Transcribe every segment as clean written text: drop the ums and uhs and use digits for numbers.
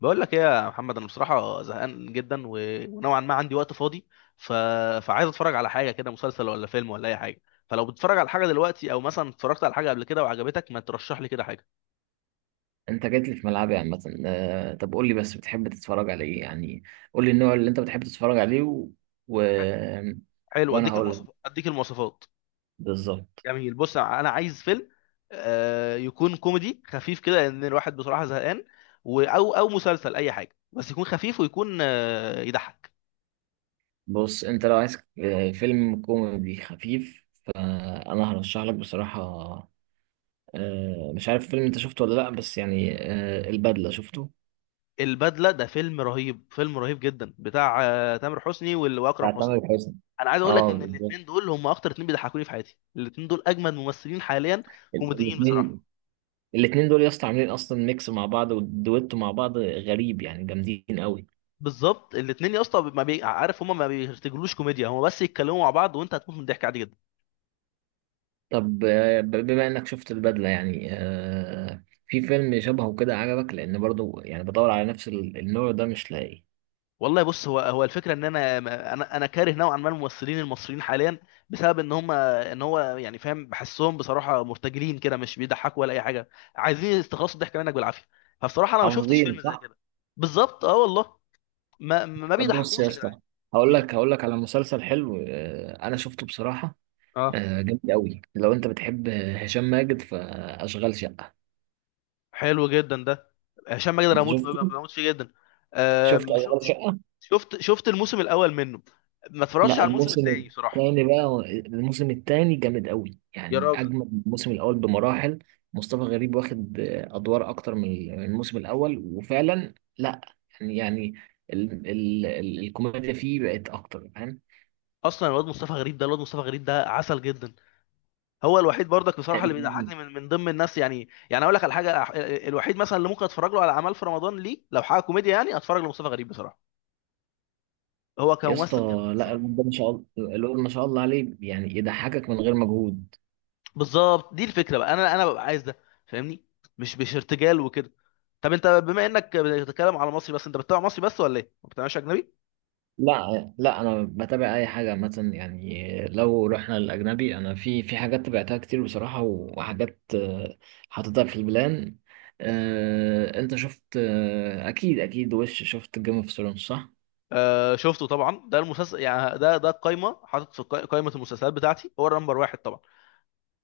بقول لك ايه يا محمد؟ انا بصراحه زهقان جدا، ونوعا ما عندي وقت فاضي. ف... فعايز اتفرج على حاجه كده، مسلسل ولا فيلم ولا اي حاجه. فلو بتتفرج على حاجه دلوقتي او مثلا اتفرجت على حاجه قبل كده وعجبتك، ما ترشح لي كده حاجه. انت جيت لي في ملعبي عامة، طب قول لي بس بتحب تتفرج على ايه يعني. قول لي النوع اللي انت بتحب تتفرج عليه و... و... ح- حلو، وانا اديك هقول لك المواصفات اديك المواصفات بالظبط. جميل، بص انا عايز فيلم، يكون كوميدي خفيف كده، لان الواحد بصراحه زهقان. او مسلسل، اي حاجه بس يكون خفيف ويكون يضحك. بص انت لو عايز فيلم كوميدي خفيف، فانا هرشح لك بصراحة. مش عارف فيلم انت شفته ولا لا، بس يعني البدلة، شفته البدله ده فيلم رهيب، فيلم رهيب جدا، بتاع تامر حسني واكرم بتاع تامر حسني. حسني. انا عايز اقول لك اه ان بالظبط. الاثنين دول هم اكتر اثنين بيضحكوني في حياتي، الاثنين دول اجمد ممثلين حاليا كوميديين الاثنين بصراحه. الاثنين دول يا اسطى عاملين اصلا ميكس مع بعض ودويتو مع بعض غريب، يعني جامدين قوي. بالظبط، الاثنين يا اسطى، ما بي... عارف، هم ما بيرتجلوش كوميديا، هم بس يتكلموا مع بعض وانت هتموت من الضحك عادي جدا. طب بما انك شفت البدلة، يعني في فيلم شبهه كده عجبك؟ لان برضو يعني بدور على نفس النوع ده مش لاقي. والله بص، هو هو الفكره ان انا كاره نوعا ما الممثلين المصريين حاليا، بسبب ان هم، ان هو يعني فاهم، بحسهم بصراحه مرتجلين كده، مش بيضحكوا ولا اي حاجه، عايزين يستخلصوا الضحك منك بالعافيه. فبصراحه انا ما شفتش عظيم، فيلم زي صح. كده. بالظبط اه والله، ما طب بص يا بيضحكوش يا جدعان. اسطى، هقول مم. لك هقول لك على مسلسل حلو، انا شفته بصراحة. اه. جامد قوي، لو انت بتحب هشام ماجد فاشغال شقة. حلو جدا ده، هشام ماجد انا انت بموت شفته؟ بموت فيه جدا. شفت آم، شو- اشغال شقة؟ شفت الموسم الاول منه، ما اتفرجتش لا على الموسم الموسم التاني صراحه. الثاني بقى الموسم الثاني جامد قوي، يا يعني راجل. اجمل من الموسم الاول بمراحل. مصطفى غريب واخد ادوار اكتر من الموسم الاول، وفعلا لا يعني يعني ال ال ال الكوميديا فيه بقت اكتر، فاهم؟ اصلا الواد مصطفى غريب ده، عسل جدا، هو الوحيد برضك بصراحه اللي بيضحكني من ضمن الناس، يعني اقول لك على حاجه. الوحيد مثلا اللي ممكن اتفرج له على اعمال في رمضان، ليه؟ لو حاجه كوميديا يعني اتفرج لمصطفى غريب بصراحه. هو يا اسطى كممثل جامد قوي لا، بصراحه. الواد ده ما شاء الله، الواد ما شاء الله عليه يعني يضحكك من غير مجهود. بالظبط، دي الفكره بقى، انا ببقى عايز ده، فاهمني؟ مش ارتجال وكده. طب انت بما انك بتتكلم على مصري بس، انت بتتابع مصري بس ولا ايه؟ ما بتتابعش اجنبي؟ لا انا بتابع اي حاجه، مثلا يعني لو رحنا للاجنبي انا في حاجات تابعتها كتير بصراحه، وحاجات حاططها في البلان. انت شفت اكيد اكيد شفت جيم اوف ثرونز صح؟ آه شفته طبعا، ده المسلسل يعني، ده القايمه، حاطط في قايمه المسلسلات بتاعتي هو النمبر واحد طبعا.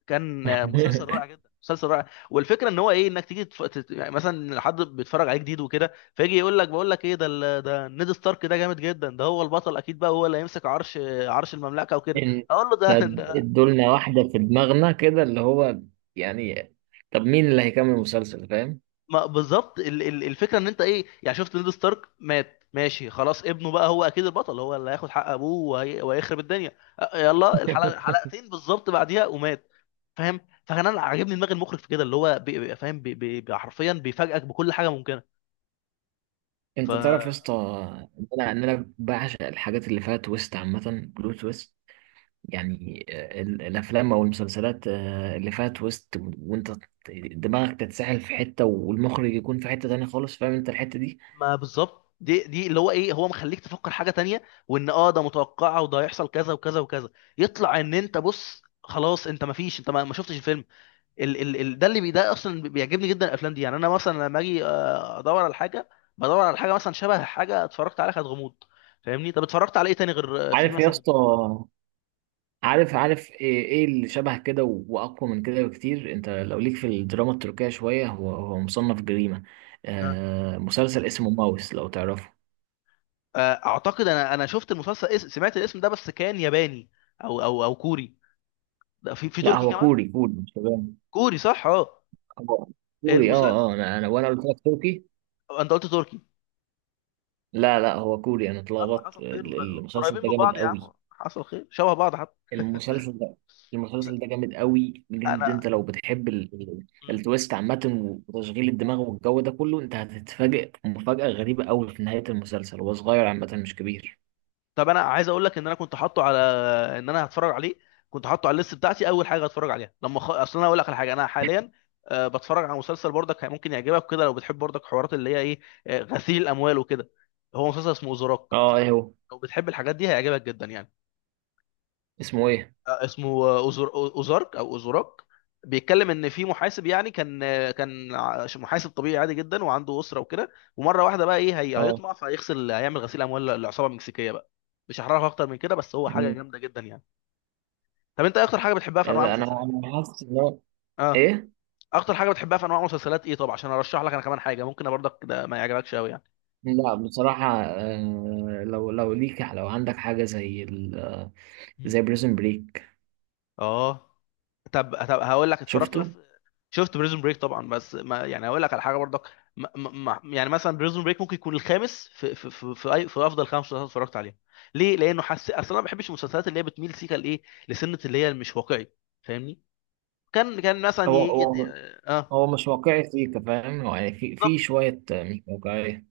كان مسلسل رائع جدا، مسلسل رائع. والفكره ان هو ايه، انك تيجي يعني مثلا لو حد بيتفرج عليه جديد وكده، فيجي يقول لك بقول لك ايه ده، ده نيد ستارك ده جامد جدا، ده هو البطل اكيد بقى، هو اللي هيمسك عرش، عرش المملكه وكده. إن- اقول له طب ده ادولنا واحده في دماغنا كده، اللي هو يعني طب مين اللي هيكمل المسلسل، فاهم؟ ما بالظبط، الفكره ان انت ايه يعني، شفت نيد ستارك مات ماشي خلاص، ابنه بقى هو اكيد البطل، هو اللي هياخد حق ابوه وهيخرب الدنيا. يلا الحلقه حلقتين بالظبط بعديها ومات، فاهم؟ فكان انا عاجبني دماغ المخرج في كده، اللي هو فاهم، حرفيا بيفاجئك بكل حاجه ممكنه. ف انت تعرف يا اسطى ان انا أنا بعشق الحاجات اللي فيها تويست عامه، بلوت تويست. يعني الافلام او المسلسلات اللي فيها تويست، وانت دماغك تتسحل في حته والمخرج يكون في حته تانية خالص، فاهم انت الحته دي؟ ما بالظبط، دي اللي هو ايه، هو مخليك تفكر حاجه تانية، وان اه ده متوقعه وده هيحصل كذا وكذا وكذا، يطلع ان انت بص خلاص، انت ما فيش، انت ما شفتش الفيلم. ال ال ال ده ده اصلا بيعجبني جدا الافلام دي، يعني انا مثلا لما اجي ادور على حاجه، بدور على حاجه مثلا شبه حاجه اتفرجت عليها كانت غموض، فاهمني؟ طب اتفرجت على ايه تاني غير في عارف يا مثلا؟ اسطى، عارف ايه اللي شبه كده واقوى من كده بكتير؟ انت لو ليك في الدراما التركية شويه، هو مصنف جريمه، اه. آه مسلسل اسمه ماوس لو تعرفه. اعتقد انا شفت المسلسل، سمعت الاسم ده بس كان ياباني او كوري، ده في لا تركي هو كمان؟ كوري، كوري مش ياباني. كوري، صح، اه. هو كوري اه. المسلسل. اه انا انا قلت لك تركي. انت قلت تركي. لا لا، هو كوري، انا يلا اتلخبطت. حصل خير، المسلسل قريبين ده من جامد بعض يا عم، قوي. حصل خير، شبه بعض حتى. المسلسل ده، بس المسلسل ده جامد قوي بجد. انا. انت لو بتحب التويست عامة وتشغيل الدماغ والجو ده كله، انت هتتفاجئ مفاجأة غريبة قوي في نهاية المسلسل. هو صغير عامة، مش كبير. طب انا عايز اقول لك ان انا كنت حاطه على، ان انا هتفرج عليه، كنت حاطه على الليست بتاعتي اول حاجه هتفرج عليها لما اصل انا اقول لك على حاجه، انا حاليا بتفرج على مسلسل برضك ممكن يعجبك كده، لو بتحب برضك حوارات اللي هي ايه، غسيل الاموال وكده، هو مسلسل اسمه اوزراك. اه ايه هو؟ لو بتحب الحاجات دي هيعجبك جدا يعني. اسمه ايه؟ اسمه اوزارك او اوزوراك. بيتكلم ان في محاسب، يعني كان محاسب طبيعي عادي جدا، وعنده اسره وكده، ومره واحده بقى ايه هي، اه هيطمع فهيغسل، هيعمل غسيل اموال للعصابه المكسيكيه بقى. مش هحرقها اكتر من كده بس هو حاجه مم. جامده جدا يعني. طب انت إيه اكتر حاجه بتحبها في انواع انا المسلسلات يعني؟ انا حاسس ان هو اه. ايه. اكتر حاجه بتحبها في انواع المسلسلات ايه، طب عشان ارشح لك انا كمان حاجه ممكن برضك ده ما يعجبكش قوي يعني. لا بصراحة آه، لو لو ليك لو عندك حاجة زي ال... آه، مم. زي بريزن بريك. اه. طب هقول لك اتفرجت بس، شفته. شفت بريزون بريك طبعا، بس ما يعني اقول لك على حاجه برضك، يعني مثلا بريزون بريك ممكن يكون الخامس أي في افضل خمس مسلسلات اتفرجت عليها، ليه؟ لانه حس اصلا انا ما بحبش المسلسلات اللي هي بتميل سيكا لايه، لسنه اللي هي مش واقعي، فاهمني؟ كان مثلا هو يجي. هو اه. هو مش واقعي سيكا، فاهم؟ هو يعني في بالظبط، شوية مش واقعية.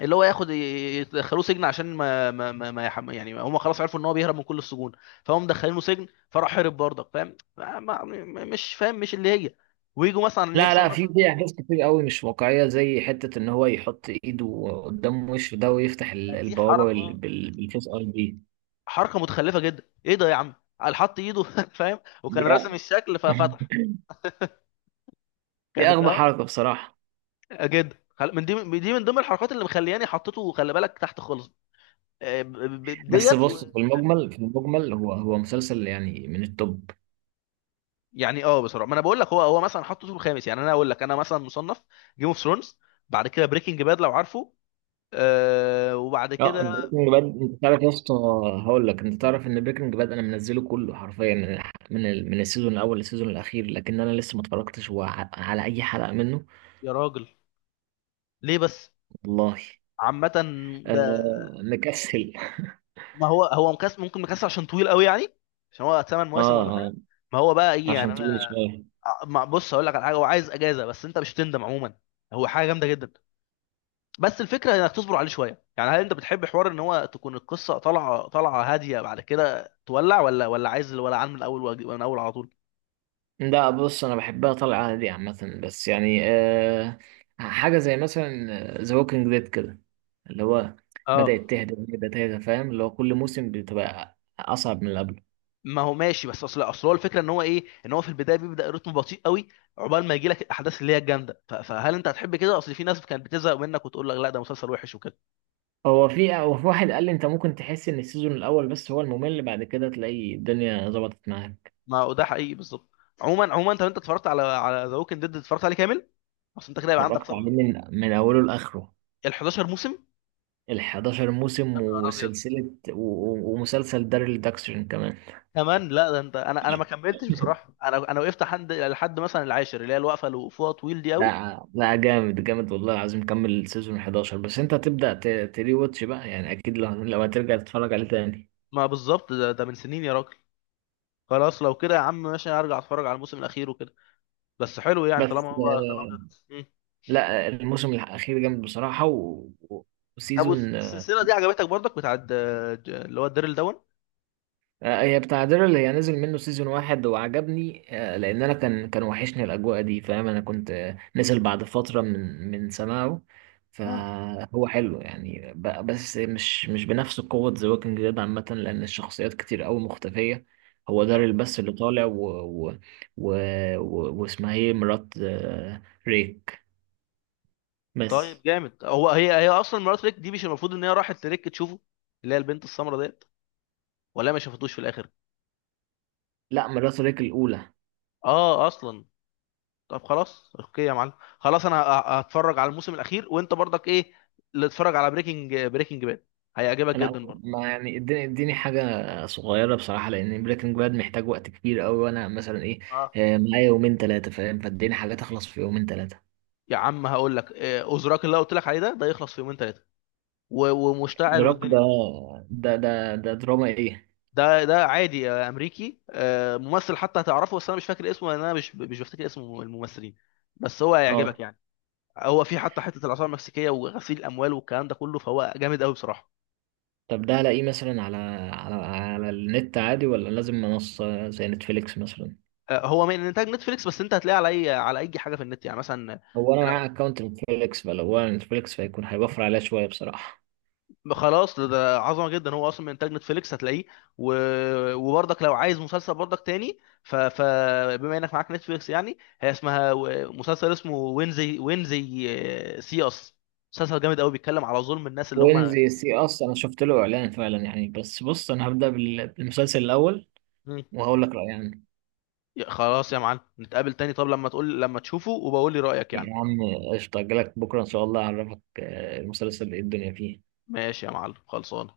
اللي هو ياخد يدخلوه سجن عشان ما ما ما, ما يحم... يعني هم خلاص عرفوا ان هو بيهرب من كل السجون، فهم مدخلينه سجن فراح هرب برضك، فاهم؟ ما ما مش فاهم، مش اللي هي. ويجوا مثلا لا يحصل لا، في مثلا. في احداث كتير قوي مش واقعيه، زي حته ان هو يحط ايده قدام وشه ده، ويفتح دي حركه، بالفيس اي دي. حركه متخلفه جدا، ايه ده يا عم؟ قال حط ايده فاهم، دي وكان راسم أ- الشكل ففتح. دي كانت اغبى اه حركه بصراحه. جدا، من دي، من دي، من ضمن الحركات اللي مخلياني حطيته خلي بالك تحت خالص. بس ديت. بص، في المجمل في المجمل، هو مسلسل يعني من التوب. يعني اه بصراحه، ما انا بقول لك، هو هو مثلا حطيته الخامس، يعني انا اقول لك انا مثلا مصنف جيم اوف ثرونز، بعد كده بريكنج باد لو عارفه، آه، وبعد اه كده. بريكنج باد، انت تعرف يا اسطى، هقول لك، انت تعرف ان بريكنج باد انا منزله كله حرفيا من من السيزون الاول للسيزون الاخير، لكن انا لسه ما اتفرجتش على اي حلقه منه. يا راجل، ليه بس؟ والله عامه، ده آه مكسل. ما هو، هو مكسر، ممكن مكسر عشان طويل قوي يعني، عشان هو ثمان مواسم اه ولا اه، حاجه. ما هو بقى ايه يعني عشان طويل انا شويه. بص هقول لك على حاجه، هو عايز اجازه بس انت مش هتندم عموما، هو حاجه جامده جدا، بس الفكره انك تصبر عليه شويه يعني. هل انت بتحب حوار ان هو تكون القصه طالعه، طالعه هاديه، بعد كده تولع، ولا عايز الولعان من الاول، من الاول على طول؟ لا بص، انا بحبها طالعه عادي عامه. بس يعني أه حاجه زي مثلا ذا ووكينج ديد كده، اللي هو اه. بدات تهدى، بدات تهدى، فاهم؟ اللي هو كل موسم بتبقى اصعب من اللي قبله. ما هو ماشي، بس اصل هو الفكره ان هو ايه، ان هو في البدايه بيبدا رتم بطيء قوي عقبال ما يجي لك الاحداث اللي هي الجامده. فهل انت هتحب كده؟ اصل في ناس كانت بتزهق منك وتقول لك لا ده مسلسل وحش وكده. هو في واحد قال لي انت ممكن تحس ان السيزون الاول بس هو الممل، بعد كده تلاقي الدنيا ظبطت معاك. ما هو ده حقيقي بالظبط. عموما، عموما، طب انت اتفرجت على، على ذا ووكينج ديد؟ اتفرجت عليه كامل؟ اصل انت كده يبقى عندك اتفرجت عليه صبر. من اوله لاخره، ال 11 موسم؟ ال 11 موسم انا نهار ابيض. وسلسله و- و- ومسلسل داريل داكسون كمان. كمان؟ لا ده انت، انا ما كملتش بصراحه، انا وقفت لحد، لحد مثلا العاشر، اللي هي الوقفه اللي وقفوها طويل دي قوي. لا جامد جامد، والله العظيم كمل سيزون 11. بس انت هتبدأ تري واتش بقى يعني، اكيد لو لو هترجع تتفرج عليه تاني. ما بالظبط، ده من سنين يا راجل. خلاص، لو كده يا عم ماشي، ارجع اتفرج على الموسم الاخير وكده، بس حلو يعني، بس طالما هو طالما كده. مم. لا الموسم الاخير جامد بصراحة، طب وسيزون، والسلسله دي عجبتك برضك؟ بتاعت اللي هو الديرل دون؟ هي بتاع دير، اللي هي نزل منه سيزون واحد وعجبني، لان انا كان وحشني الاجواء دي، فاهم؟ انا كنت نزل بعد فتره من سماعه. اه. فهو حلو يعني، بس مش مش بنفس قوه ذا ووكينج ديد عامه، لان الشخصيات كتير قوي مختفيه. هو داريل بس اللي طالع و و و و- واسمها ايه مرات ريك طيب بس. جامد. هو هي، هي اصلا مرات ريك دي مش المفروض ان هي راحت لريك تشوفه، اللي هي البنت السمراء ديت، ولا ما شافتوش في الاخر؟ لا مرات ريك الاولى. اه، اصلا. طب خلاص اوكي يا معلم، خلاص انا هتفرج على الموسم الاخير، وانت برضك ايه اللي اتفرج على بريكنج باد هيعجبك لا، جدا برضه. ما يعني، اديني حاجة صغيرة بصراحة، لأن بريكنج باد محتاج وقت كبير أوي. وأنا مثلا إيه اه. معايا يومين تلاتة، فاهم؟ فاديني حاجة تخلص في يومين تلاتة. يا عم هقول لك، اوزراك اللي أنا قلت لك عليه ده، ده يخلص في يومين ثلاثه، ومشتعل روك والدنيا ده؟ جامده. ده دراما إيه؟ ده ده عادي، امريكي، ممثل حتى هتعرفه بس انا مش فاكر اسمه، لان انا مش بفتكر اسم الممثلين، بس هو هيعجبك أه. يعني. هو في حتى حته الاثار المكسيكيه وغسيل الاموال والكلام ده كله، فهو جامد قوي بصراحه. طب ده ألاقيه مثلا على على النت عادي، ولا لازم منصة زي نتفليكس مثلا؟ هو من انتاج نتفليكس، بس انت هتلاقيه على اي حاجه في النت يعني مثلا. هو أنا لو معايا أكونت نتفليكس، فلو هو نتفليكس فيكون هيوفر عليا شوية بصراحة. خلاص، ده عظمه جدا، هو اصلا من انتاج نتفليكس هتلاقيه. و... وبرضك لو عايز مسلسل برضك تاني، فبما انك معاك نتفليكس يعني، هي اسمها مسلسل اسمه وينزي سي اس، مسلسل جامد قوي، بيتكلم على ظلم الناس اللي وين هم. زي سي، أصلا أنا شفت له إعلان فعلا يعني. بس بص أنا هبدأ بالمسلسل الأول مم. وهقول لك رأيي عنه. خلاص يا معلم، نتقابل تاني طب لما تقول، لما تشوفه وبقول لي رايك يعني. يا عم قشطة، أجيلك بكرة إن شاء الله أعرفك المسلسل إيه الدنيا فيه. ماشي يا معلم، خلصان.